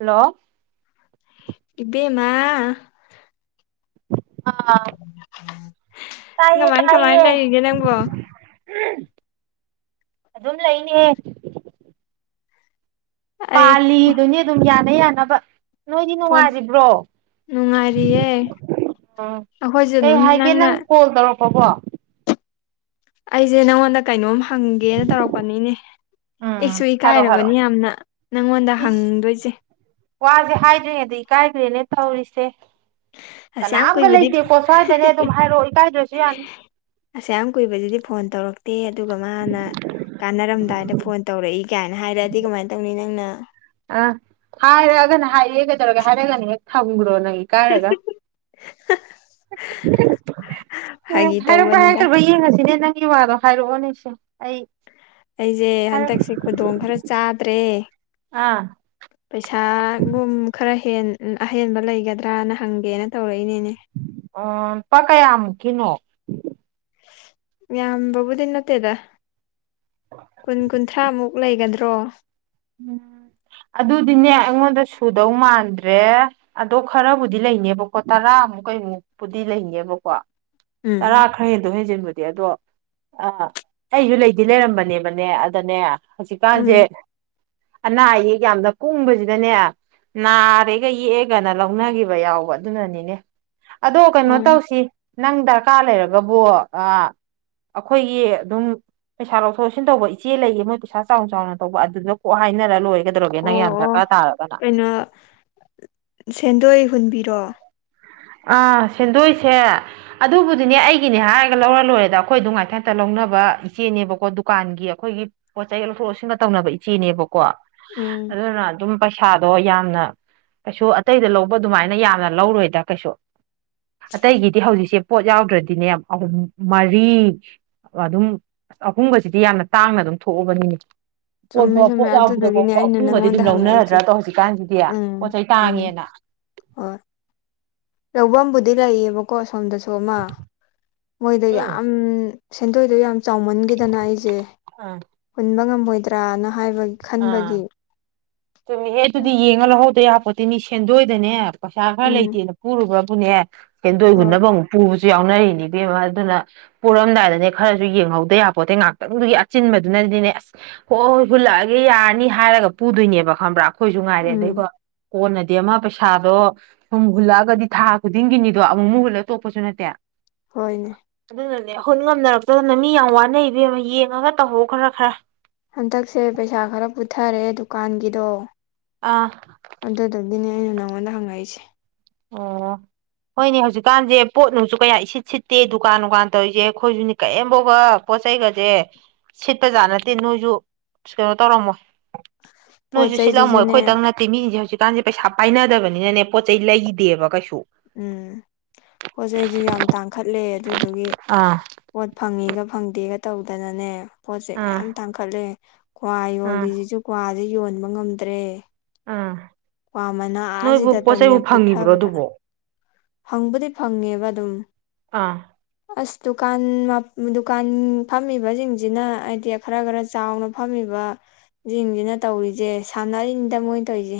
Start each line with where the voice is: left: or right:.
right: Hello
left: ꯏꯕꯦꯃꯥ
right: ꯑꯥ ꯇꯥꯏꯌꯦ
left: ꯀꯃꯥꯏꯟ ꯀꯃꯥꯏꯟ
right: ꯇꯥꯏꯌꯦ
left: ꯂꯩꯔꯤꯒꯦ ꯅꯪꯕꯣ
right: ꯑꯗꯨꯝ ꯂꯩꯅꯦ
left: ꯑꯩ
right: ꯄꯥꯜꯂꯤꯗꯨꯅꯤ ꯑꯗꯨꯝ ꯌꯥꯅ ꯌꯥꯅꯕ ꯅꯣꯏꯗꯤ
left: ꯄꯣꯠ
right: ꯅꯨꯡꯉꯥꯏꯔꯤꯕ꯭ꯔꯣ
left: ꯅꯨꯡꯉꯥꯏꯔꯤꯌꯦ
right: ꯎꯝ
left: ꯑꯩꯈꯣꯏꯁꯨ
right: ꯀꯩ
left: ꯑꯗꯨꯝ
right: ꯍꯥꯏꯒꯦ
left: ꯅꯪꯅ
right: ꯅꯪ ꯀꯣꯜ ꯇꯧꯔꯛꯄꯀꯣ
left: ꯑꯩꯁꯦ ꯅꯪꯉꯣꯟꯗ ꯀꯩꯅꯣꯝ ꯍꯪꯒꯦꯅ ꯇꯧꯔꯛꯄꯅꯤꯅꯦ ꯏꯁꯨ
right: ꯎꯝ ꯍꯥꯏꯔꯣ ꯍꯥꯏꯔꯣ
left: ꯏꯀꯥꯏꯔꯕꯅꯤ ꯌꯥꯝꯅ ꯅꯪꯉꯣꯟꯗ
right: ꯏꯁ
left: ꯍꯪꯗꯣꯏꯁꯦ
right: ꯋꯥꯁꯦ ꯍꯥꯏꯗ꯭ꯔꯤꯉꯩꯗ ꯏꯀꯥꯏꯈ꯭ꯔꯦꯅꯦ ꯊꯧꯔꯤꯁꯦ
left: ꯑꯁꯌꯥꯝ
right: ꯀꯅꯥꯝꯒ
left: ꯀꯨꯏꯕꯗꯤ
right: ꯂꯩꯇꯦꯀꯣ ꯁ꯭ꯋꯥꯏꯗꯅꯦ ꯑꯗꯨꯝ ꯍꯥꯏꯔꯛꯑꯣ ꯏꯀꯥꯏꯗ꯭ꯔꯁꯨ ꯌꯥꯅꯤ
left: ꯑꯁꯌꯥꯝ ꯀꯨꯏꯕꯗꯨꯗꯤ ꯐꯣꯟ ꯇꯧꯔꯛꯇꯦ ꯑꯗꯨꯒ ꯃꯥꯅ ꯀꯥꯟꯅꯔꯝꯗꯥꯏꯗ ꯐꯣꯟ ꯇꯧꯔꯛꯏ ꯀꯥꯏꯅ ꯍꯥꯏꯔꯛꯑꯗꯤ ꯀꯃꯥꯏꯅ ꯇꯧꯅꯤ ꯅꯪꯅ
right: ꯑ ꯍꯥꯏꯔꯑꯒꯅ ꯍꯥꯏꯔꯛꯑꯦ ꯀꯩꯗꯧꯔꯒꯦ ꯍꯥꯏꯔꯒꯅ ꯍꯦꯛ ꯊꯝꯈ꯭ꯔꯣ ꯅꯪꯒꯤ ꯀꯥꯏ ꯔꯒ ꯎꯝ
left: ꯐꯥꯒꯤ
right: ꯍꯥꯏꯔꯛꯄꯔꯥ
left: ꯇꯧꯕꯅꯤꯗ
right: ꯍꯥꯏꯔꯛꯇꯕꯔꯥ ꯌꯦꯡꯉꯁꯤꯅꯦ ꯅꯪꯒꯤ ꯋꯥꯗꯣ ꯍꯥꯏꯔꯛꯑꯣꯅꯦꯁꯦ ꯑꯩ
left: ꯑꯩꯖꯦ
right: ꯍꯥꯏꯔꯛ
left: ꯍꯟꯗꯛꯁꯦ ꯈꯨꯗꯣꯡ ꯈꯔ ꯆꯥꯗ꯭ꯔꯦ
right: ꯑꯥ
left: ꯄꯩꯁꯥꯒꯨꯝ ꯈꯔ ꯍꯦꯟ ꯑꯍꯦꯟꯕ ꯂꯩꯒꯗ꯭ꯔꯥꯅ ꯍꯪꯒꯦꯅ ꯇꯧꯔꯛꯏꯅꯤꯅꯦ
right: ꯑꯣ ꯂꯨꯄꯥ ꯀꯌꯥꯃꯨꯛꯀꯤꯅꯣ
left: ꯌꯥꯝꯕꯕꯨꯗꯤ ꯅꯠꯇꯦꯗ ꯀꯨꯟ ꯀꯨꯟꯊ꯭ꯔꯥꯃꯨꯛ ꯂꯩꯒꯗ꯭ꯔꯣ
right: ꯎꯝ ꯑꯗꯨꯗꯤꯅꯦ ꯑꯩꯉꯣꯟꯗ ꯁꯨꯗꯧ ꯃꯥꯟꯗ꯭ꯔꯦ ꯑꯗꯣ ꯈꯔꯕꯨꯗꯤ ꯂꯩꯅꯦꯕꯀꯣ ꯇꯔꯥꯃꯨꯛ ꯀꯩꯃꯨꯛꯄꯨꯗꯤ ꯂꯩꯅꯦꯕꯀꯣ ꯇꯔꯥ
left: ꯎꯝ
right: ꯈ ꯍꯦꯟꯗꯣꯛ ꯍꯦꯟꯖꯤꯟꯕꯨꯗꯤ ꯑꯗꯣ ꯑꯩꯁꯨ ꯂꯩꯗꯤ ꯂꯩꯔꯝꯕꯅꯦꯕꯅꯦ ꯑꯗꯅꯦ
left: ꯎꯝ
right: ꯍꯧꯖꯤꯛꯀꯥꯟꯁꯦ ꯑꯅꯥ ꯑꯌꯦꯛ ꯌꯥꯝꯅ ꯀꯨꯡꯕꯁꯤꯗꯅꯦ ꯅꯥꯔꯦꯒ ꯌꯦꯛꯑꯦꯒꯅ ꯂꯧꯅꯒꯤꯕ ꯌꯥꯎꯕ ꯑꯗꯨꯅꯅꯤꯅꯦ ꯑꯗꯣ ꯀꯩꯅꯣ
left: ꯍꯣꯏ
right: ꯇꯧꯁꯤ ꯅꯪ ꯗꯔꯀꯥꯔ ꯂꯩꯔꯒꯕꯣ ꯑ ꯑꯩꯈꯣꯏꯒꯤ ꯑꯗꯨꯝ ꯄꯩꯁꯥ ꯂꯧꯊꯣꯛ ꯂꯧꯁꯤꯟ ꯇꯧꯕ ꯏꯆꯦ ꯂꯩꯌꯦ ꯃꯣꯏ ꯄꯩꯁꯥ ꯆꯥꯎꯅ ꯆꯥꯎꯅ ꯇꯧꯕ ꯑꯗꯨꯗ ꯑꯣ ꯍꯥꯏꯅꯔ ꯂꯣꯏꯔꯒꯗꯧꯣꯒꯦ ꯅꯪ ꯌꯥꯝ ꯗꯔꯀꯥꯔ ꯇꯥꯔꯒꯅ
left: ꯑꯗꯨ ꯁꯦꯟꯗꯣꯏ ꯍꯨꯟꯕꯤꯔꯣ
right: ꯑꯥ ꯁꯦꯟꯗꯣꯏꯁꯦ ꯑꯗꯨꯕꯨꯗꯤꯅꯦ ꯑꯩꯒꯤꯅꯦ ꯍꯥꯏꯔꯒ ꯂꯧꯔ ꯂꯣꯏꯔꯦꯗ ꯑꯩꯈꯣꯏꯗ ꯉꯥꯏꯊꯟꯇ ꯂꯧꯅꯕ ꯏꯆꯦꯅꯦꯕꯀꯣ ꯗꯨꯀꯥꯟꯒꯤ ꯑꯩꯈꯣꯏꯒꯤ ꯄꯣꯠ ꯆꯩ ꯂꯧꯊꯣꯛ ꯂꯧꯁꯤꯟꯒ ꯇꯧꯅꯕ ꯏꯆꯦꯅꯦꯕꯀꯣ
left: ꯎꯝ
right: ꯑꯗꯨꯅ ꯑꯗꯨꯝ ꯄꯩꯁꯥꯗꯣ ꯌꯥꯝꯅ ꯀꯩꯁꯨ ꯑꯇꯩꯗ ꯂꯧꯕ ꯑꯗꯨꯃꯥꯏꯅ ꯌꯥꯝꯅ ꯂꯧꯔꯣꯏꯗ ꯀꯩꯁꯨ ꯑꯇꯩꯒꯤꯗꯤ ꯍꯧꯖꯤꯛꯁꯦ ꯄꯣꯠ ꯌꯥꯎꯗ꯭ꯔꯗꯤꯅꯦꯨꯝ ꯃꯔꯤ ꯑꯗꯨꯝ ꯑꯍꯨꯝꯒꯤ ꯖꯤꯗꯤ ꯌꯥꯝꯅ ꯇꯥꯡꯅ ꯑꯗꯨꯝ ꯊꯣꯛꯑꯕꯅꯤꯅꯦ ꯄꯣꯠ
left: ꯆꯨꯝꯃꯦ
right: ꯐꯥꯎ
left: ꯆꯨꯝꯃꯦ
right: ꯄꯣꯠ
left: ꯑꯗꯨꯗꯨꯒꯤꯅꯦ
right: ꯌꯥꯎꯕꯗꯐꯥꯎꯕ
left: ꯑꯩꯅ
right: ꯑꯄꯨꯕꯗꯤ
left: ꯅꯪꯉꯣꯟꯗ
right: ꯑꯗꯨꯝ ꯂꯧꯅꯔꯗ꯭ꯔꯥ
left: ꯍꯪꯉꯛꯏꯁꯦ
right: ꯗꯣ ꯍꯧꯖꯤꯛꯀꯥꯟꯖꯤꯗꯤ ꯄꯣꯠ ꯆꯩ ꯇꯥꯡꯉꯦꯅ
left: ꯑꯣꯏ ꯂꯧꯕꯝꯕꯨꯗꯤ ꯂꯩꯌꯦꯕꯀꯣ ꯑꯁꯣꯝꯗꯁꯨ ꯑꯃ ꯃꯣꯏꯗ
right: ꯎꯝ
left: ꯌꯥꯝ ꯁꯦꯟꯗꯣꯏꯗꯣ ꯌꯥꯝ ꯆꯥꯎꯃꯟꯒꯤꯗꯅ ꯑꯩꯖꯦ
right: ꯑꯥ
left: ꯍꯨꯟꯕ ꯉꯝꯃꯣꯏꯗ꯭ꯔꯅ ꯍꯥꯏꯕ
right: ꯑꯥ
left: ꯈꯟꯕꯒꯤ
right: ꯆꯨꯝꯃꯤꯍꯦ ꯑꯗꯨꯗꯤ ꯌꯦꯡꯉ ꯂꯧꯍꯧꯗ ꯌꯥꯄꯣꯠꯇꯦꯁꯦꯟꯗꯣꯏꯗꯅꯦ ꯄꯩꯁꯥ ꯈꯔ
left: ꯎꯝ
right: ꯂꯩꯇꯦꯅ ꯄꯨꯔꯨꯕ꯭ꯔꯕꯨꯅꯦ ꯁꯦꯟꯗꯣꯏ
left: ꯍꯣꯏ
right: ꯍꯨꯟꯅꯕ ꯑꯃꯨꯛ ꯄꯨꯕ ꯖꯨ ꯌꯥꯎꯅꯔꯤꯅꯤ ꯏꯕꯦꯝꯃ ꯑꯗꯨꯅ ꯄꯨꯔꯝꯗꯥꯏꯗꯅꯦ ꯈꯔꯖꯨ ꯌꯦꯡꯍꯧꯗ ꯌꯥꯄꯣꯇꯦ ꯉꯥꯛꯇꯪꯗꯨꯒꯤ ꯑꯆꯤꯟꯕꯗꯨꯅꯗꯤꯅꯦ ꯑꯁ ꯍꯣꯏ ꯍꯣꯏ ꯍꯨꯜꯂꯛꯑꯒꯦ ꯌꯥꯔꯅꯤ ꯍꯥꯏꯔꯒ ꯄꯨꯗꯣꯏꯅꯦꯕ ꯈꯪꯕ꯭ꯔꯥ ꯑꯈꯣꯏꯖꯨ ꯉꯥꯏꯔꯦ
left: ꯎꯝ
right: ꯑꯗꯩꯒ ꯀꯣꯟꯅꯗꯤ ꯑꯃ ꯄꯩꯁꯥꯗꯣ ꯁꯨꯝ ꯍꯨꯜꯂꯛꯑꯒꯗꯤ ꯊꯥ ꯈꯨꯗꯤꯡꯒꯤꯅꯤꯗꯣ ꯑꯃꯨꯛ ꯃꯨꯛ ꯍꯨꯜꯂꯒ ꯇꯣꯛꯄꯁꯨ ꯅꯠꯇꯦ
left: ꯍꯣꯏꯅꯦ
right: ꯑꯗꯨꯅꯅꯦ ꯑꯈꯣꯏ ꯉꯝꯅꯔꯛꯇꯗꯅ ꯃꯤ ꯌꯥꯝ ꯋꯥꯅꯩ ꯏꯕꯦꯝꯃ ꯌꯦꯡꯉꯒ ꯇꯝꯃꯣ ꯈꯔ ꯈꯔ
left: ꯍꯟꯇꯛꯁꯦ ꯄꯩꯁꯥ ꯈꯔ ꯄꯨꯊꯔꯦ ꯗꯨꯀꯥꯟꯒꯤꯗꯣ
right: ꯑꯥ
left: ꯑꯗꯨꯗꯨꯒꯤꯅꯦ ꯑꯩꯅ ꯅꯪꯉꯣꯟꯗ ꯍꯪꯉꯛꯏꯁꯦ
right: ꯑꯣ ꯍꯣꯏꯅꯦ ꯍꯧꯖꯤꯛꯀꯥꯟꯖꯦ ꯄꯣꯠ ꯅꯨꯡꯁꯨ ꯀꯌꯥ ꯏꯁꯤꯠ ꯁꯤꯠꯇꯦ ꯗꯨꯀꯥꯟ ꯅꯨꯡꯒꯥꯟ ꯇꯧꯏꯖꯦ ꯈꯣꯏꯁꯨꯅꯤ ꯀꯩꯏꯝꯕꯧꯕ ꯄꯣꯠꯆꯩꯒꯖꯦ ꯁꯤꯠꯄ ꯖꯥꯠ ꯅꯠꯇꯦ ꯅꯣꯏꯖꯨ ꯀꯩꯅꯣ ꯇꯧꯔꯝꯃꯣꯏ
left: ꯄꯣꯠ
right: ꯅꯣꯏꯖꯨ ꯁꯤꯠꯂꯝꯃꯣꯏ
left: ꯆꯩꯗꯨꯁꯨꯅꯦ
right: ꯈꯣꯏꯇꯪ ꯅꯠꯇꯦ ꯇꯦ ꯃꯤꯖꯦ ꯍꯧꯖꯤꯛꯀꯥꯟꯖꯦ ꯄꯩꯁꯥ ꯄꯥꯏꯅꯗꯕꯅꯤꯅꯅꯦ ꯄꯣꯠ ꯆꯩ ꯂꯩꯗꯦꯕ ꯀꯩꯁꯨ
left: ꯎꯝ ꯄꯣꯠ ꯆꯩꯩꯍꯨꯏ ꯌꯥꯝ ꯇꯥꯡꯈꯠꯂꯦ ꯑꯗꯨꯗꯨꯒꯤ
right: ꯑꯥ
left: ꯄꯣꯠ ꯐꯪꯉꯤꯒ ꯐꯪꯗꯦꯒ ꯇꯧꯗꯅꯅꯦ ꯄꯣꯠꯁꯦ
right: ꯑꯥ
left: ꯃꯌꯥꯝ ꯇꯥꯡꯈꯠꯂꯦ ꯀ꯭ꯋꯥ
right: ꯑꯥ
left: ꯌꯣꯜꯂꯤꯖꯤꯖꯨ ꯀ꯭ꯋꯥꯖꯦ ꯌꯣꯟꯕ ꯉꯝꯗ꯭ꯔꯦ
right: ꯑꯥ
left: ꯀꯋ꯭ꯥ ꯃꯅꯥ
right: ꯅꯣꯏꯕꯨ ꯄꯣꯠ
left: ꯑꯥꯖꯤꯗꯒꯅꯦ
right: ꯆꯩꯕꯨ ꯐꯪꯉꯤꯕ꯭ꯔꯣ
left: ꯄꯨꯊꯕꯗ
right: ꯑꯗꯨꯕꯣ
left: ꯐꯪꯕꯨꯗꯤ ꯐꯪꯉꯦꯕ ꯑꯗꯨꯝ
right: ꯑꯥ
left: ꯑꯁ ꯗꯨꯀꯥꯟ ꯃꯞ ꯗꯨꯀꯥꯟ ꯐꯝꯃꯤꯕꯖꯤꯡꯖꯤꯅ ꯍꯥꯏꯗꯤ ꯈꯔ ꯒꯔ ꯆꯥꯎꯅ ꯐꯝꯃꯤꯕ ꯖꯤꯡꯖꯤꯅ ꯇꯧꯔꯤꯖꯦ ꯁꯥꯟꯅꯔꯤꯅꯤꯗ ꯃꯣꯏꯅ ꯇꯧꯔꯤꯖꯦ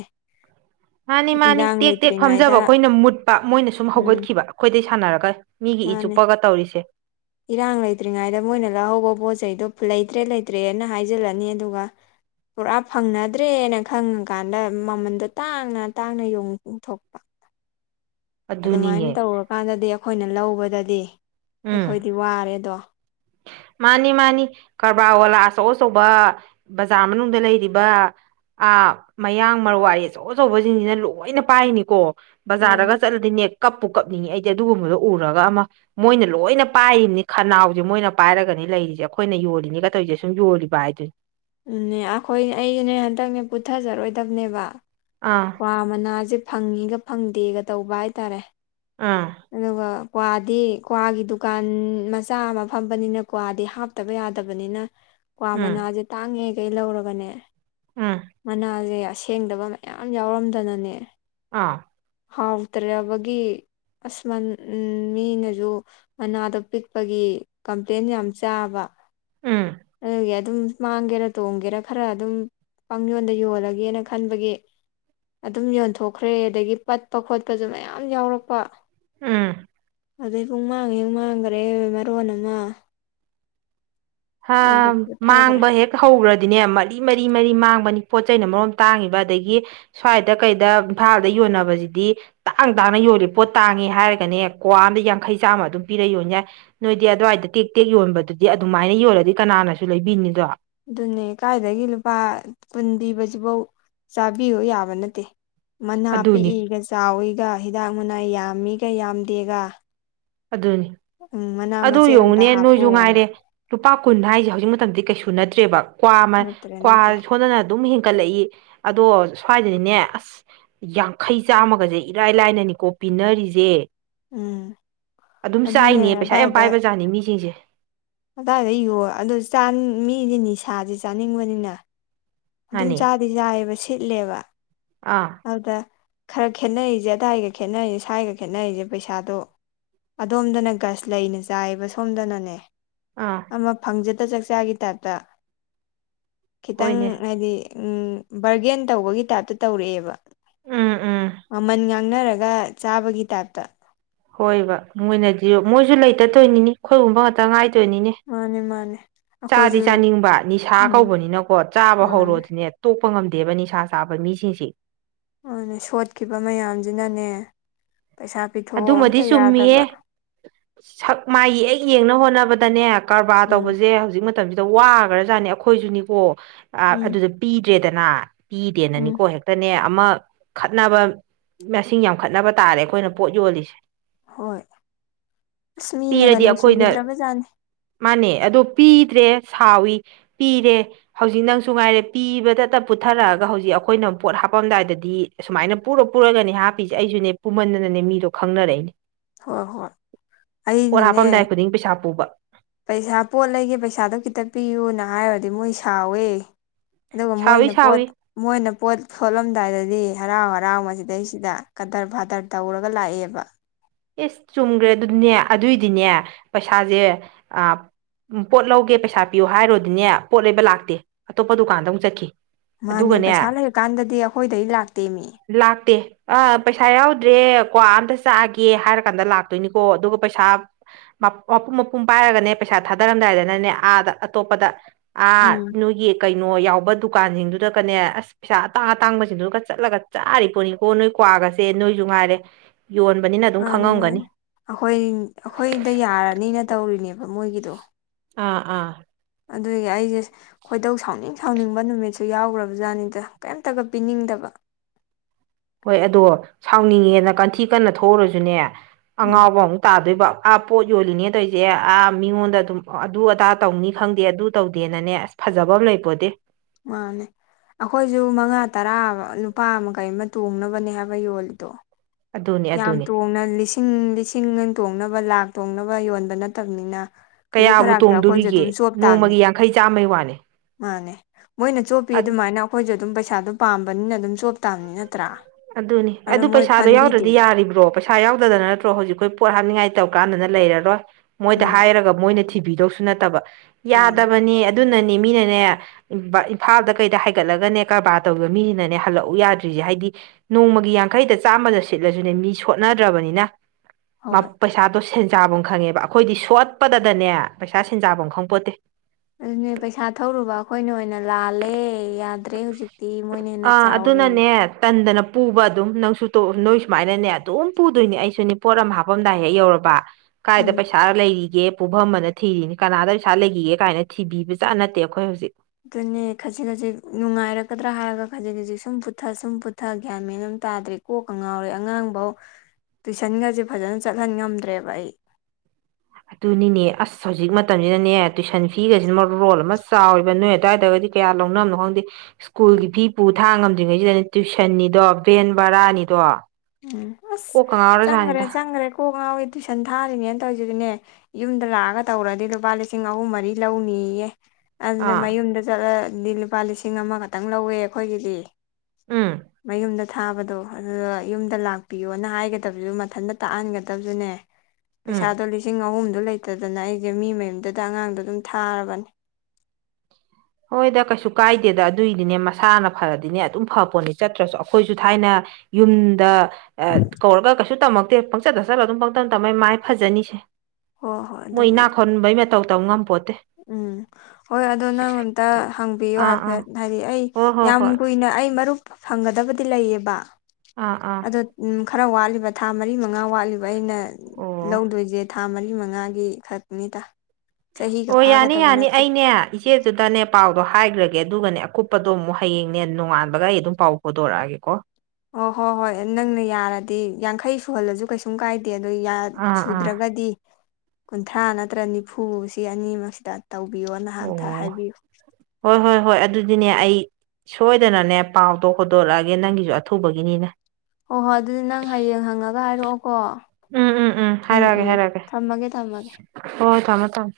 right: ꯃꯥꯅꯤ ꯃꯥꯅꯤ ꯇꯦꯛ ꯇꯦꯛ ꯐꯝꯖꯕ
left: ꯂꯩꯇ꯭ꯔꯤꯉꯩꯗ
right: ꯑꯈꯣꯏꯅ ꯃꯨꯠꯄ ꯃꯣꯏꯅ ꯁꯨꯝ
left: ꯎꯝ
right: ꯍꯧꯒꯠꯈꯤꯕ ꯑꯈꯣꯏꯗꯩ ꯁꯥꯟꯅꯔꯒ ꯃꯤꯒꯤ
left: ꯃꯥꯅꯦ
right: ꯏꯆꯨꯞꯄꯒ ꯇꯧꯔꯤꯁꯦ
left: [inaudible] ꯏꯔꯥꯡ ꯂꯩꯇ꯭ꯔꯤꯉꯩꯗ ꯃꯣꯏꯅ ꯂꯧꯍꯧꯕ ꯄꯣꯠ ꯆꯩꯗꯣ ꯂꯩꯇ꯭ꯔꯦ ꯂꯩꯇ꯭ꯔꯦꯅ ꯍꯥꯏꯖꯤꯜꯂꯅꯤ ꯑꯗꯨꯒ ꯄꯨꯔꯥ ꯐꯪꯅꯗ꯭ꯔꯦꯅ ꯈꯪꯉꯀꯥꯟꯗ ꯃꯃꯟꯗꯣ ꯇꯥꯡꯅ ꯇꯥꯡꯅ ꯌꯣꯡꯊꯣꯛꯄ
right: ꯑꯗꯨꯅꯤꯅꯦ
left: ꯑꯗꯨꯃꯥꯏꯅ ꯇꯧꯔꯀꯥꯟꯗꯗꯤ ꯑꯩꯈꯣꯏꯅ ꯂꯧꯕꯗꯗꯤ
right: ꯎꯝ
left: ꯑꯩꯈꯣꯏꯗꯤ ꯋꯥꯔꯦꯗꯣ
right: ꯃꯥꯅꯤ ꯃꯥꯅꯤ ꯀꯔꯕꯥꯔ ꯋꯥꯂꯥ ꯑꯆꯧ ꯑꯆꯧꯕ ꯕꯖꯥꯔ ꯃꯅꯨꯡꯗ ꯂꯩꯔꯤꯕ ꯑ ꯃꯌꯥꯡ ꯃꯔꯋꯥꯔꯤ ꯑꯆꯧ ꯑꯆꯧꯕꯖꯤꯡꯖꯤꯅ ꯂꯣꯏꯅ ꯄꯥꯏꯅꯤꯀꯣ ꯕꯖꯥꯔꯗꯒ
left: ꯃꯥꯅꯦ
right: ꯆꯠꯂꯗꯤꯅꯦꯛ ꯀꯞꯄꯨ ꯀꯞꯅꯤꯡꯉꯤ ꯑꯩꯗꯤ ꯑꯗꯨꯒꯨꯝꯕꯗꯣ ꯎꯔꯒ ꯑꯃ ꯃꯣꯏꯅ ꯂꯣꯏꯅ ꯄꯥꯏꯔꯤꯕꯅꯤ ꯈꯅꯥꯎꯁꯦ ꯃꯣꯏꯅ ꯄꯥꯏꯔꯒꯅꯤ ꯂꯩꯔꯤꯖꯦ ꯑꯈꯣꯏꯅ ꯌꯣꯜꯂꯤꯅꯦꯒ ꯇꯧꯏꯖꯦ ꯁꯨꯝ ꯌꯣꯜꯂꯤꯕ ꯍꯥꯏꯗꯨꯅꯤ
left: ꯎꯝꯅꯦ ꯑꯈꯣꯏ ꯑꯩꯁꯨꯅꯦ ꯍꯟꯇꯛꯅꯦ ꯄꯨꯊꯖꯔꯣꯏꯗꯕꯅꯦꯕ
right: ꯑꯥ
left: ꯀ꯭ꯋꯥ ꯃꯅꯥꯖꯦ ꯐꯪꯉꯤꯒ ꯐꯪꯗꯦꯒ ꯇꯧꯕ ꯍꯥꯏꯇꯥꯔꯦ
right: ꯑꯥ
left: ꯑꯗꯨꯒ ꯀ꯭ꯋꯥꯗꯤ ꯀ꯭ꯋꯥꯒꯤ ꯗꯨꯀꯥꯟ ꯃꯆꯥ ꯑꯃ ꯐꯝꯕꯅꯤꯅ ꯀ꯭ꯋꯥꯗꯤ ꯍꯥꯞ ꯇꯕ ꯌꯥꯗꯕꯅꯤꯅ ꯀ꯭ꯋꯥ
right: ꯎꯝ
left: ꯃꯅꯥꯖꯦ ꯇꯥꯡꯉꯦ ꯒꯩ ꯂꯧꯔꯒꯅꯦ
right: ꯎꯝ
left: ꯃꯅꯥꯖꯦ ꯑꯁꯤ ꯁꯦꯡꯗꯕ ꯃꯌꯥꯝ ꯌꯥꯎꯔꯝꯗꯅꯅꯦ
right: ꯑꯥ
left: ꯍꯥꯎꯇ꯭ꯔꯕꯒꯤ ꯑꯁ ꯃꯟ ꯃꯤꯅꯖꯨ ꯃꯅꯥꯗꯣ ꯄꯤꯛꯄꯒꯤ ꯀꯝꯄ꯭ꯂꯦꯟ ꯌꯥꯝ ꯆꯥꯕ
right: ꯑꯥ꯫
left: ꯑꯗꯨꯒꯤ ꯑꯗꯨꯝ ꯃꯥꯡꯒꯦꯔ ꯇꯣꯡꯒꯦꯔ ꯈꯔ ꯑꯗꯨꯝ__ ꯄꯪ ꯌꯣꯟꯗ ꯌꯣꯜꯂꯒꯦꯅ ꯈꯟꯕꯒꯤ꯫ ꯑꯗꯨꯝ ꯌꯣꯟꯊꯣꯛꯈ꯭ꯔꯦ ꯑꯗꯒꯤ ꯄꯠꯄ ꯈꯣꯠꯄꯁꯨ ꯃꯌꯥꯝ ꯌꯥꯎꯔꯛꯄ꯫
right: ꯎꯝ꯫
left: ꯑꯗꯩ ꯄꯨꯡ ꯃꯥꯡꯉꯦ ꯍ ꯃꯥꯡꯈ꯭ꯔꯦ ꯃꯔꯣꯟ ꯑꯃ__
right: ꯍꯥ
left: ꯄꯣꯊꯈ꯭ꯔꯦ
right: ꯃꯡꯕꯥꯍꯦꯛ꯫ ꯍꯧꯈ꯭ꯔꯗꯤꯅꯦ ꯃꯔꯤ ꯃꯔꯤ ꯃꯔꯤ ꯃꯥꯡꯕꯅꯤ ꯄꯣꯠ ꯆꯩꯅ ꯃꯔꯣꯝ ꯇꯥꯡꯉꯤꯕ ꯑꯗꯒꯤ__ ꯁ꯭ꯋꯥꯏꯗ ꯀꯩꯗ ꯏꯝꯐꯥꯜꯗ ꯌꯣꯟꯅꯕꯁꯤꯗꯤ꯫ ꯇꯥꯡ ꯇꯥꯡꯅ ꯌꯣꯜꯂꯤ ꯄꯣꯠ ꯇꯥꯡꯉꯦ ꯍꯥꯏꯔꯒꯅꯦ ꯀ꯭ꯋꯥ ꯑꯃꯗ ꯌꯥꯡꯈꯩ ꯆꯥꯝꯃ ꯑꯗꯨꯝ ꯄꯤꯔ ꯌꯣꯟꯅꯤ ꯌꯥꯏ꯫ ꯅꯣꯏꯗꯤ ꯑꯗꯨꯋꯥꯏꯗ ꯇꯦꯛ ꯇꯦꯛ ꯌꯣꯟꯕꯗꯨꯗꯤ ꯑꯗꯨꯃꯥꯏꯅ ꯌꯣꯜꯂꯗꯤ ꯀꯅꯥꯅꯁꯨ ꯂꯩꯕꯤꯅꯤꯗꯣ꯫
left: ꯑꯗꯨꯅꯦ ꯀꯥꯏꯗꯒꯤ ꯂꯨꯄꯥ ꯀꯨꯟ ꯄꯤꯕꯁꯤꯐꯧ ꯆꯥꯕꯤꯌꯨ ꯌꯥꯕ ꯅꯠꯇꯦ꯫ ꯃꯅꯥ
right: ꯑꯗꯨꯅꯤ
left: ꯄꯤꯛꯏꯒ ꯆꯥꯎꯏꯒ ꯍꯤꯗꯥꯛ ꯃꯅꯥ ꯌꯥꯝꯃꯤꯒ ꯌꯥꯝꯗꯦꯒ꯫
right: ꯑꯗꯨꯅꯤ꯫
left: ꯎꯝ ꯃꯅꯥ
right: ꯑꯗꯨ
left: ꯃꯆꯦꯠ ꯑꯃꯝꯇ
right: ꯌꯦꯡꯉꯨꯅꯦ ꯅꯣꯏꯁꯨ
left: ꯍꯥꯞꯄꯑꯣꯅ꯫
right: ꯉꯥꯏꯔꯦ ꯂꯨꯄꯥ ꯀꯨꯟ ꯍꯥꯏꯁꯦ ꯍꯧꯖꯤꯛ ꯃꯇꯝꯗꯤ ꯀꯩꯁꯨ ꯅꯠꯇ꯭ꯔꯦꯕ꯫ ꯀ꯭
left: ꯅꯠꯇ꯭ꯔꯦ
right: ꯀ꯭ꯋꯥ
left: ꯅꯠꯇ꯭ꯔꯦ
right: ꯁꯣꯟꯗꯅ ꯑꯗꯨꯝ ꯍꯦꯟꯒꯠꯂꯛꯏ ꯑꯗꯣ ꯁ꯭ꯋꯥꯏꯗꯗꯤꯅꯦ ꯑꯁ__ ꯌꯥꯡꯈꯩ ꯆꯥꯝꯃꯒꯁꯦ ꯏꯔꯥꯏ ꯂꯥꯏꯅꯅꯤꯀꯣ ꯄꯤꯟꯅꯔꯤꯁꯦ꯫
left: ꯎꯝ꯫
right: ꯑꯗꯨꯝ
left: ꯑꯗꯨꯅꯦ
right: ꯆꯥꯏꯏꯅꯦ ꯄꯩꯁꯥ ꯌꯥꯝ ꯄꯥꯏꯕꯖꯥꯠꯅꯤ ꯃꯤꯁꯤꯡꯁꯦ꯫
left: ꯑꯗꯨꯏꯗ ꯌꯣ ꯑꯗꯨ ꯃꯤꯁꯦ ꯅꯤꯁꯥꯁꯦ ꯆꯥꯅꯤꯡꯕꯅꯤꯅ꯫ ꯑꯗꯨꯝ
right: ꯃꯥꯅꯦ
left: ꯆꯥꯗꯤ ꯆꯥꯏꯑꯕ ꯁꯤꯠꯂꯦꯕ꯫
right: ꯑꯥ꯫
left: ꯑꯗꯨꯗ ꯈꯔ ꯈꯦꯠꯅꯔꯤꯁꯦ ꯑꯗꯥꯏꯒ ꯈꯦꯠꯅꯩꯁꯦ ꯁ꯭ꯋꯥꯏꯒ ꯈꯦꯠꯅꯔꯤꯁꯦ ꯄꯩꯁꯥꯗꯣ__ ꯑꯗꯣꯝꯗꯅ ꯒꯁ ꯂꯩꯅ ꯆꯥꯏꯑꯕ ꯁꯣꯝꯗꯅꯅꯦ꯫
right: ꯑꯥ꯫
left: ꯑꯃ ꯐꯪꯖꯗ꯭ꯔ ꯆꯛꯆꯥꯒꯤ ꯇꯥꯏꯞꯇ ꯈꯤꯇꯪ
right: ꯍꯣꯏꯅꯦ
left: ꯍꯥꯏꯗꯤ__ ꯎꯝ ꯕꯔꯒꯦꯟ ꯇꯧꯕꯒꯤ ꯇꯥꯏꯞꯇ ꯇꯧꯔꯛꯑꯦꯕ
right: ꯎꯝ ꯎꯝ
left: ꯃꯃꯟ__ ꯈꯛꯅꯔꯒ ꯆꯥꯕꯒꯤ ꯇꯥꯏꯞꯇ꯫
right: ꯍꯣꯏꯕ ꯃꯣꯏꯅꯗꯤꯁꯨ ꯃꯣꯏꯁꯨ ꯂꯩꯇꯠꯇꯣꯏꯅꯤꯅꯤ ꯈꯈꯣꯏꯒꯨꯝꯕ ꯉꯥꯛꯛꯇ ꯉꯥꯏꯗꯣꯏꯅꯤꯅꯦ꯫
left: ꯃꯥꯅꯦ ꯃꯥꯅꯦ ꯑꯩꯈꯣꯏꯁꯨ
right: ꯆꯥꯗꯤ ꯆꯥꯅꯤꯡꯕ ꯅꯤꯁꯥ
left: ꯎꯝ
right: ꯀꯧꯕꯅꯤꯅꯀꯣ ꯆꯥꯕ
left: ꯃꯥꯅꯦ
right: ꯍꯧꯔꯣꯗꯤꯅꯦ__ ꯇꯣꯛꯄ ꯉꯝꯗꯦꯕ ꯅꯤꯁꯥ ꯆꯥꯕ ꯃꯤꯁꯤꯡꯁꯦ꯫
left: ꯑꯣꯅꯦ ꯁꯣꯠꯈꯤꯕ ꯃꯌꯥꯝꯁꯤꯅꯅꯦ ꯄꯩꯁꯥ ꯄꯤꯊꯣꯛꯑꯣ
right: ꯑꯗꯨꯃꯗꯤ
left: ꯑꯝꯇ
right: ꯆꯨꯝꯃꯤꯌꯦ
left: ꯌꯥꯗꯕ꯫
right: ꯁꯛ ꯃꯥꯥꯏꯒꯤ ꯍꯦꯛ ꯌꯦꯡꯅ ꯍꯣꯠꯅꯕꯗꯅꯦ ꯀꯔꯕꯥꯔ
left: ꯎꯝ
right: ꯇꯧꯕꯁꯦ ꯍꯧꯖꯤꯛ__ ꯃꯇꯝꯁꯤꯗ ꯋꯥꯈ꯭ꯔꯖꯥꯠꯅꯤ ꯑꯩꯈꯣꯏꯁꯨꯅꯤꯀꯣ
left: ꯎꯝ
right: ꯑꯗꯨꯗ ꯄꯤꯗ꯭ꯔꯦꯗꯅ__
left: ꯎꯝ
right: ꯄꯤꯗꯦꯅꯅꯤꯀꯣ ꯍꯦꯛꯇꯅꯦ ꯑꯃ ꯈꯠꯅꯕ ꯃꯁꯤꯡ ꯌꯥꯝ ꯈꯠꯅꯕ ꯇꯥꯔꯦ ꯑꯩꯈꯣꯏꯅ꯫ ꯄꯣꯠ ꯌꯣꯜꯂꯤꯁꯦ꯫
left: ꯍꯣꯏ ꯑꯁ ꯃꯤꯅꯒ
right: ꯄꯤꯔꯗꯤ ꯑꯩꯈꯣꯏꯅ
left: ꯅꯨꯡꯁꯤꯈꯤꯗ꯭ꯔꯕ ꯖꯥꯠꯅꯦ꯫
right: ꯃꯥꯅꯦ ꯑꯗꯣ ꯄꯤꯗ꯭ꯔꯦ ꯁꯥꯎꯋꯤ ꯄꯤꯔꯦ__ ꯍꯧꯖꯤꯛ ꯅꯪꯁꯨ ꯉꯥꯏꯔꯦ ꯄꯤꯕꯗꯇ ꯄꯨꯊꯔꯛꯑꯒ ꯍꯧꯖꯤꯛ ꯑꯩꯈꯣꯏꯅ ꯑꯃ ꯄꯣꯠ ꯍꯥꯞꯄꯝꯗꯥꯏꯗꯗꯤ__ ꯁꯨꯃꯥꯏꯅ ꯄꯨꯔ ꯄꯨꯔꯒꯅꯦ ꯍꯥꯞꯄꯤꯁꯦ ꯑꯩꯁꯨꯅꯦ ꯄꯨꯃꯟꯗꯅꯅꯦ ꯃꯤꯗꯣ ꯈꯪꯅꯔꯛꯏꯅꯦ꯫
left: ꯍꯣꯏ ꯍꯣꯏ
right: ꯄꯣꯠ
left: ꯑꯩꯅꯅꯦ
right: ꯍꯥꯄꯝꯗꯥꯏ ꯈꯨꯗꯤꯡ ꯄꯩꯁꯥ ꯄꯨꯕ
left: ꯄꯩꯁꯥ ꯄꯣꯠ ꯂꯩꯒꯦ ꯄꯩꯁꯥꯗꯣ ꯈꯤꯇ ꯄꯤꯌꯨꯅ ꯍꯥꯏꯌꯨꯔꯗꯤ ꯃꯣꯏ ꯁꯥꯎꯋꯦ ꯑꯗꯨꯒ
right: ꯁꯥꯎꯏ
left: ꯃꯣꯏꯅ ꯄꯣꯠ__
right: ꯁꯥꯎꯏ
left: ꯃꯣꯏꯅ ꯄꯣꯠ ꯁꯣꯠꯂꯝꯗꯥꯏꯗꯗꯤ ꯍꯔꯥꯎ ꯍꯔꯥꯎ ꯃꯁꯤꯗꯩꯁꯤꯗ ꯀꯗꯔ ꯐꯥꯗꯔ ꯇꯧꯔꯒ ꯂꯥꯛꯑꯦꯕ
right: ꯏꯁ ꯆꯨꯝꯒ꯭ꯔꯦ ꯑꯗꯨꯗꯤꯅꯦ ꯑꯗꯨꯏꯗꯤꯅꯦ ꯄꯩꯁꯥꯁꯦ ꯑꯥ ꯎꯝ ꯄꯣꯠ ꯂꯧꯒꯦ ꯄꯩꯁꯥ ꯄꯤꯌꯣ ꯍꯥꯏꯔꯣꯗꯤꯅꯦ ꯄꯣꯠ ꯂꯩꯕ ꯂꯥꯛꯇꯦ ꯑꯇꯣꯞꯄ ꯗꯨꯀꯥꯟꯗ ꯑꯃꯨꯛ ꯆꯠꯈꯤ
left: ꯃꯥꯅꯦ
right: ꯑꯗꯨꯒꯅꯦ
left: ꯄꯩꯁꯥ ꯂꯩꯔꯀꯥꯟꯗꯗꯤ ꯑꯩꯈꯣꯏꯗꯩ ꯂꯥꯛꯇꯦ ꯃꯤ
right: ꯂꯥꯛꯇꯦ ꯑ ꯄꯩꯁꯥ ꯌꯥꯎꯗ꯭ꯔꯦ ꯀ꯭ꯋꯥ ꯑꯝꯇ ꯆꯥꯒꯦ ꯒꯦ ꯍꯥꯏꯔ ꯀꯥꯟꯗ ꯂꯥꯛꯇꯣꯏꯅꯤꯀꯣ ꯑꯗꯨꯒ ꯄꯩꯁꯥ ꯃꯄ ꯃꯄꯨꯝ ꯃꯄꯨꯝ ꯄꯥꯏꯔꯒꯅꯦ ꯄꯩꯁꯥ ꯊꯥꯗꯔꯝꯗꯥꯏꯗꯅꯅꯦ ꯑꯥꯗ ꯑꯇꯣꯞꯄꯗ ꯑꯥ
left: ꯎꯝ
right: ꯅꯣꯏꯒꯤ ꯀꯩꯅꯣ ꯌꯥꯎꯕ ꯗꯨꯀꯥꯟꯁꯤꯡꯗꯨꯗꯀꯅꯦ ꯑꯁ ꯄꯩꯁꯥ ꯑꯇꯥꯡ ꯑꯇꯥꯡꯕꯁꯤꯡꯗꯨꯒ ꯆꯠꯂꯒ ꯆꯥꯔꯤ ꯄꯣꯅꯤꯀꯣ ꯅꯣꯏ ꯀ꯭ꯋꯥꯒꯁꯦ ꯅꯣꯏꯁꯨ ꯉꯥꯏꯔꯦ ꯌꯣꯟꯕꯅꯤ ꯅ
left: ꯃꯥꯅꯦ ꯃꯥꯅꯦ ꯑ ꯩꯈꯣꯏ ꯑꯩꯈꯣꯏꯗ ꯌꯥꯔꯅꯤꯅ ꯇꯧꯔꯤꯅꯦꯕ ꯃꯣꯏꯒꯤꯗꯣ
right: ꯑꯥ ꯑꯥ
left: ꯑꯗꯨꯒꯤ ꯑꯩꯁꯦ ꯈꯣꯏꯗꯧ ꯁꯥꯎꯅꯤꯡ ꯁꯥꯎꯅꯤꯡꯕ ꯅꯨꯃꯤꯠꯁꯦ ꯁꯨ ꯌꯥꯎꯒ꯭ꯔꯕ ꯖꯥꯠꯅꯤꯗ ꯀꯦꯝꯇꯒ ꯄꯤꯅꯤꯡꯗꯕ
right: ꯍꯣꯏ ꯑꯗꯣ ꯁꯥꯎꯅꯤꯡꯉꯦꯅ ꯀꯟꯊꯤ ꯀꯟꯅ ꯊꯣꯛꯎꯔꯁꯨꯅꯦ
left: ꯎꯝ
right: ꯑꯉꯥꯎꯕ ꯑꯃꯨꯛ ꯇꯥꯗꯣꯏꯕ ꯑꯥ ꯄꯣꯠ ꯌꯣꯜꯂꯤꯅꯦ ꯇꯧꯏꯁꯦ ꯑꯥ ꯃꯤꯉꯣꯟꯗ ꯑꯗꯨꯝ ꯑꯗꯨ ꯑꯗꯥ ꯇꯧꯅꯤ ꯈꯪꯗꯦ ꯑꯗꯨ ꯇꯧꯗꯦꯅꯅꯦ ꯑꯁ ꯐꯖꯕꯝ ꯂꯩꯄꯣꯠꯇꯦ
left: ꯃꯥꯅꯦ ꯑꯩꯈꯣꯏꯁꯨ ꯃꯉꯥ ꯇꯔꯥ ꯂꯨꯄꯥ ꯑꯃ ꯀꯩ ꯑꯃ ꯇꯣꯡꯅꯕꯅꯦ ꯍꯥꯏꯕ ꯌꯣꯜꯂꯤꯗꯣ
right: ꯑꯗꯨꯅꯤ
left: ꯌꯥꯝ
right: ꯑꯗꯨꯅꯤ
left: ꯇꯣꯡꯅ ꯂꯤꯁꯤꯡ ꯂꯤꯁꯤꯡ ꯍꯥꯏꯟ ꯇꯣꯡꯅꯕ ꯂꯥꯛ ꯇꯣꯡꯅꯕ ꯌꯣꯟꯕ ꯅꯠꯇꯕꯅꯤꯅ ꯈꯖꯤꯛ
right: ꯀꯌꯥꯕꯨ
left: ꯈꯔꯥꯛꯇ ꯑꯩꯈꯣꯏꯁꯨ
right: ꯇꯣꯡꯗꯣꯔꯤꯒꯦ
left: ꯑꯗꯨꯝ ꯆꯣꯞ ꯇꯥꯕꯅꯤ
right: ꯅꯣꯡꯃꯒꯤ ꯌꯥꯡꯈꯩ ꯆꯥꯝꯃꯩ ꯋꯥꯅꯦ
left: ꯃꯥꯅꯦ ꯃꯣꯏꯅ ꯆꯣꯞꯄꯤ ꯑꯗꯨꯃꯥꯏꯅ ꯑꯩꯈꯣꯏꯁꯨ ꯑꯗꯨꯝ ꯄꯩꯁꯥꯗꯣ ꯄꯥꯝꯕꯅꯤꯅ ꯑꯗꯨꯝ ꯆꯣꯞ ꯇꯥꯕꯅꯤ ꯅꯠꯇ꯭ꯔꯥ
right: ꯑꯗꯨꯅꯤ
left: ꯑꯗꯣ
right: ꯑꯗꯨ
left: ꯃꯣꯏ
right: ꯄꯩꯁꯥꯗꯣ ꯌꯥꯎꯗ꯭ꯔꯗꯤ
left: ꯈꯟꯕꯤꯗꯦꯕ
right: ꯌꯥꯔꯤ ꯕ꯭ꯔꯣ ꯄꯩꯁꯥ ꯌꯥꯎꯗꯗꯅ ꯅꯠꯇ꯭ꯔꯣ ꯍꯧꯖꯤꯛꯈꯣꯏ ꯄꯣꯠ ꯍꯥꯞꯅꯤꯡꯉꯥꯏ ꯇꯧ ꯀꯥꯟꯗꯅ ꯂꯩꯔꯔꯣꯏ ꯃꯣꯏꯗ
left: ꯎꯝ
right: ꯍꯥꯏꯔꯒ ꯃꯣꯏꯅ ꯊꯤ__ ꯊꯕꯤꯗꯧꯁꯨ ꯅꯠꯇꯕ
left: ꯃꯥꯅꯦ
right: ꯌꯥꯗꯕꯅꯦ ꯑꯗꯨꯅꯅꯦ ꯃꯤꯅꯅꯦ ꯏꯝꯕꯥ ꯏꯝꯐꯥꯜꯗ ꯀꯩꯗ ꯍꯥꯏꯒꯠꯂꯒꯅꯦ ꯀꯔꯕꯥꯔ ꯇꯧꯔꯤꯕ ꯃꯤꯁꯤꯅꯅꯦ ꯍꯜꯂꯛꯎ ꯌꯥꯗ꯭ꯔꯤꯁꯦ ꯍꯥꯏꯗꯤ ꯅꯣꯡꯃꯒꯤ ꯌꯥꯡꯈꯩꯗ ꯆꯥꯝꯃꯗ ꯁꯤꯠꯂꯁꯨꯅꯦ ꯃꯤ ꯁꯣꯠꯅꯗ꯭ꯔꯕꯅꯤꯅ ꯃꯞ
left: ꯍꯣꯏ
right: ꯄꯩꯁꯥꯗꯣ ꯁꯦꯟꯖꯥꯕꯝ ꯈꯪꯉꯦꯕ ꯑꯩꯈꯣꯏꯗꯤ ꯁꯣꯠꯄꯗꯗꯅꯦ ꯄꯩꯁꯥ ꯁꯦꯟꯖꯥꯕꯝ ꯈꯪ ꯄꯣꯠꯇꯦ
left: ꯑꯗꯨꯅꯦ ꯄꯩꯁꯥ ꯊꯧꯔꯨꯕ ꯑꯩꯈꯣꯏꯅ ꯑꯣꯏꯅ ꯂꯥꯜꯂꯦ ꯌꯥꯗ꯭ꯔꯦ ꯍꯧꯖꯤꯛꯇꯤ ꯃꯣꯏꯅ ꯍꯦꯟꯅ
right: ꯑꯥ
left: ꯆꯥꯎꯔꯦ
right: ꯑꯗꯨꯅꯅꯦ ꯇꯟꯗꯅ ꯄꯨꯕ ꯑꯗꯨꯝ ꯅꯪꯁꯨ ꯇꯣ ꯅꯣꯏ ꯁꯨꯃꯥꯏꯅꯅꯦ ꯑꯗꯨꯝ ꯄꯨꯗꯣꯏꯅꯤ ꯑꯩꯁꯨꯅꯤ ꯄꯣꯠ ꯑꯃ ꯍꯥꯞꯄꯝꯗꯥꯏ ꯍꯦꯛ ꯌꯧꯔꯕ ꯀꯥꯏꯗ
left: ꯎꯝ
right: ꯄꯩꯁꯥ__ ꯄꯩꯁꯥ ꯂꯩꯔꯤꯒꯦ ꯄꯨꯕꯝꯑꯅ ꯊꯤꯔꯤꯅꯤ ꯀꯅꯥꯗ ꯄꯩꯥ ꯂꯩꯒꯤꯒꯦ ꯀꯥꯏꯅ ꯊꯤꯕꯤꯕ ꯖꯥꯠ ꯅꯠꯇꯦ ꯑꯩꯈꯣꯏ ꯍꯧꯖꯤꯛ
left: ꯑꯗꯨꯅꯦ ꯈꯖꯤꯛ ꯈꯖꯤꯛ ꯅꯨꯡꯉꯥꯏꯔꯛꯀꯗ꯭ꯔꯥ ꯍꯥꯏꯔꯒ ꯈꯖꯤꯛ ꯈꯖꯤꯛ ꯁꯨꯝ ꯄꯨꯊ ꯁꯨꯝ ꯄꯨꯊ ꯒ꯭ꯌꯥꯟ ꯃꯦꯟ ꯑꯃ ꯇꯥꯗ꯭ꯔꯦ ꯀꯣꯛꯀ ꯉꯥꯎꯔꯦ ꯑꯉꯥꯡꯐꯧ ꯇꯨꯏꯁꯟꯒꯁꯦ ꯐꯖꯅ ꯆꯠꯍꯟ ꯉꯝꯗ꯭ꯔꯦꯕ ꯑꯩ
right: ꯑꯗꯨꯅꯤꯅꯦ ꯑꯁ ꯍꯧꯖꯤꯛ ꯃꯇꯝꯁꯤꯅꯅꯦ ꯇꯨꯏꯁꯟ ꯐꯤꯒꯁꯤꯅ ꯃꯔꯣꯜ ꯑꯃ ꯆꯥꯎꯋꯤꯕ ꯅꯣꯏ ꯑꯗꯨꯋꯥꯏꯗꯒꯗꯤ ꯀꯌꯥ ꯂꯧꯅꯕꯅꯣ ꯈꯪꯗꯦ ꯁ꯭ꯀꯨꯜꯒꯤ ꯐꯤ ꯄꯨ ꯊꯥꯡ ꯉꯝꯗ꯭ꯔꯤꯉꯩꯁꯤꯗꯅꯦ ꯇꯨꯏꯁꯟꯅꯤꯗꯣ ꯚꯦꯟ ꯕꯔꯥꯅꯤꯗꯣ
left: ꯎꯝ ꯑꯁ ꯆꯪꯒꯔꯦ ꯆꯪꯒꯔꯦ ꯀꯣꯛ ꯉꯥꯎꯋꯤ ꯇꯨꯏꯁꯟ ꯊꯥꯔꯤꯅꯦꯅ ꯇꯧꯌꯤꯖꯤꯁꯨꯅꯦ ꯌꯨꯝꯗ ꯂꯥꯛꯑꯒ ꯇꯧꯔꯗꯤ ꯂꯨꯄꯥ ꯂꯤꯁꯤꯡ ꯑꯍꯨꯝ ꯃꯔꯤ ꯂꯧꯅꯤꯌꯦ ꯑꯗꯨꯗ
right: ꯑꯥ
left: ꯃꯌꯨꯝꯗ ꯆꯠꯂꯗꯤ ꯂꯨꯄꯥ ꯂꯤꯁꯤꯡ ꯑꯃꯈꯛꯇꯪ ꯂꯧꯋꯦ ꯑꯩꯈꯣꯏꯒꯤꯗꯤ
right: ꯎꯝ
left: ꯃꯌꯨꯝꯗ ꯊꯥꯕꯗꯣ ꯑꯗꯨꯗꯣ [unintelligible] ꯌꯨꯝꯗ ꯂꯥꯛꯄꯤꯌꯣꯅ ꯍꯥꯏꯒꯗꯕꯁꯨ ꯃꯊꯟꯇ ꯇꯥꯛꯍꯟꯒꯗꯕꯁꯨꯅꯦ
right: ꯎꯝ
left: ꯄꯩꯁꯥꯗꯣ ꯂꯤꯁꯤꯡ__ ꯂꯤꯁꯤꯡ ꯑꯍꯨꯝꯗꯣ ꯂꯩꯇꯗꯅ ꯑꯩꯁꯦ ꯃꯤ ꯃꯌꯨꯝꯗꯨꯗ ꯑꯉꯥꯡꯗꯣ ꯑꯗꯨꯝ ꯊꯥꯔꯕꯅꯦ
right: ꯍꯣꯏꯗ ꯀꯩꯁꯨ ꯀꯥꯏꯗꯦꯗ ꯑꯗꯨꯏꯗꯤꯅꯦ ꯃꯁꯥꯅ ꯐꯔꯗꯤꯅꯦ ꯑꯗꯨꯝ ꯐꯄꯣꯠꯅꯦ ꯆꯠꯇ꯭ꯔꯁꯨ ꯑꯩꯈꯣꯏꯁꯨ ꯊꯥꯏꯅ ꯌꯨꯝꯗ [unintelligible] ꯀꯧꯔꯒ ꯀꯩꯁꯨ ꯇꯝꯃꯛꯇꯦ ꯄꯪꯆꯠꯇ ꯆꯠꯂ ꯑꯗꯨꯝ ꯄꯪꯇꯝ ꯇꯝꯃꯛꯑꯦ ꯃꯥꯏ ꯐꯖꯅꯤꯁꯦ
left: ꯍꯣꯏ ꯍꯣꯏ
right: ꯃꯣꯏ
left: ꯑꯗꯨꯕꯨꯗꯤ
right: ꯏꯅꯥꯛꯈꯣꯟꯕꯩ ꯃꯇꯧ ꯇꯧ ꯉꯝꯄꯣꯠꯇꯦ
left: ꯎꯝ ꯍꯣꯏ ꯑꯗꯨꯗꯣ ꯅꯪ ꯑ ꯇ ꯍꯪꯕꯤꯌꯨ
right: ꯑꯥ ꯑꯥ
left: ꯍꯥꯏꯐꯦꯠ ꯍꯥꯏꯗꯤ ꯑꯩ
right: ꯍꯣꯏ ꯍꯣꯏ
left: ꯌꯥꯝ
right: ꯍꯣꯏ
left: ꯀꯨꯏꯅ ꯑꯩ ꯃꯔꯨꯞ ꯐꯪꯒꯗꯕꯗꯤ ꯂꯩꯌꯦꯕ
right: ꯑꯥ ꯑꯥ
left: ꯑꯗꯣ ꯎꯝ ꯈꯔ ꯋꯥꯠꯂꯤꯕ ꯊꯥ ꯃꯔꯤ ꯃꯉꯥ ꯋꯥꯠꯂꯤꯕ ꯑ ꯑꯩꯅ
right: ꯑꯣ
left: ꯂꯧꯗꯣꯏꯁꯦ ꯊꯥ ꯃꯔꯤ ꯃꯉꯥꯒꯤ ꯈꯛꯅꯤ ꯇ
right: ꯑꯣ ꯌꯥꯅꯤ ꯌꯥꯅꯤ ꯑꯩꯅꯦ ꯏꯆꯦꯗꯨꯗꯅꯦ ꯄꯥꯎꯗꯣ ꯍꯥꯏꯈ꯭ꯔꯒꯦ ꯑꯗꯨꯒꯅꯦ ꯑꯀꯨꯞꯄꯗꯣ ꯑꯃꯨꯛ ꯍꯌꯦꯡꯅꯦ ꯅꯣꯡꯉꯥꯟꯕꯒ ꯑꯩ ꯑꯗꯨꯝ ꯄꯥꯎ ꯄꯨꯗꯣꯔꯛꯑꯒꯦꯀꯣ
left: ꯑꯣ ꯍꯣ ꯍꯣꯏ ꯅꯪꯅ ꯌꯥꯔꯗꯤ ꯌꯥꯡꯈꯩ ꯁꯨꯍꯜꯂꯁꯨ ꯀꯩꯁꯨꯝ ꯀꯥꯏ ꯠꯇꯦ ꯑꯗꯨ
right: ꯑꯥ ꯑꯥ
left: ꯁꯨꯗ꯭ꯔꯒꯗꯤ ꯀꯨꯟꯊ꯭ꯔꯥ ꯅꯠꯇ꯭ꯔ ꯅꯤꯐꯨ ꯁꯤ ꯑꯅꯤꯃꯛꯁꯤꯗ ꯇꯧꯕꯤꯌꯣꯅ ꯑꯃꯝꯇ
right: ꯑꯣ
left: ꯍꯥꯏꯕꯤꯌꯨ꯫
right: ꯍꯣꯏ ꯍꯣꯏ ꯍꯣꯏ ꯑꯗꯨꯗꯤꯅꯦ ꯑꯩ ꯁꯣꯏꯗꯅꯅꯦ ꯄꯥꯎꯗꯣꯛ ꯍꯨꯇꯣꯔꯛꯑꯒꯦ ꯅꯪꯒꯤꯁꯨ ꯑꯊꯨꯕꯒꯤꯅꯤꯅ
left: ꯍꯣ ꯍꯣꯏ ꯑꯗꯨꯗꯤ ꯅꯪ ꯍꯌꯦꯡ ꯍꯪꯉꯒ ꯍꯥꯏꯔꯛꯑꯣꯀꯣ
right: ꯎꯝ ꯎꯝ
left: ꯎꯝ
right: ꯍꯥꯏꯔꯛꯑꯒꯦ
left: ꯎꯝ
right: ꯍꯥꯏꯔꯛꯑꯒꯦ
left: ꯊꯝꯃꯒꯦ ꯊꯝꯃꯒꯦ
right: ꯍꯣꯏ ꯊꯝꯃꯣ ꯊꯝꯃꯣ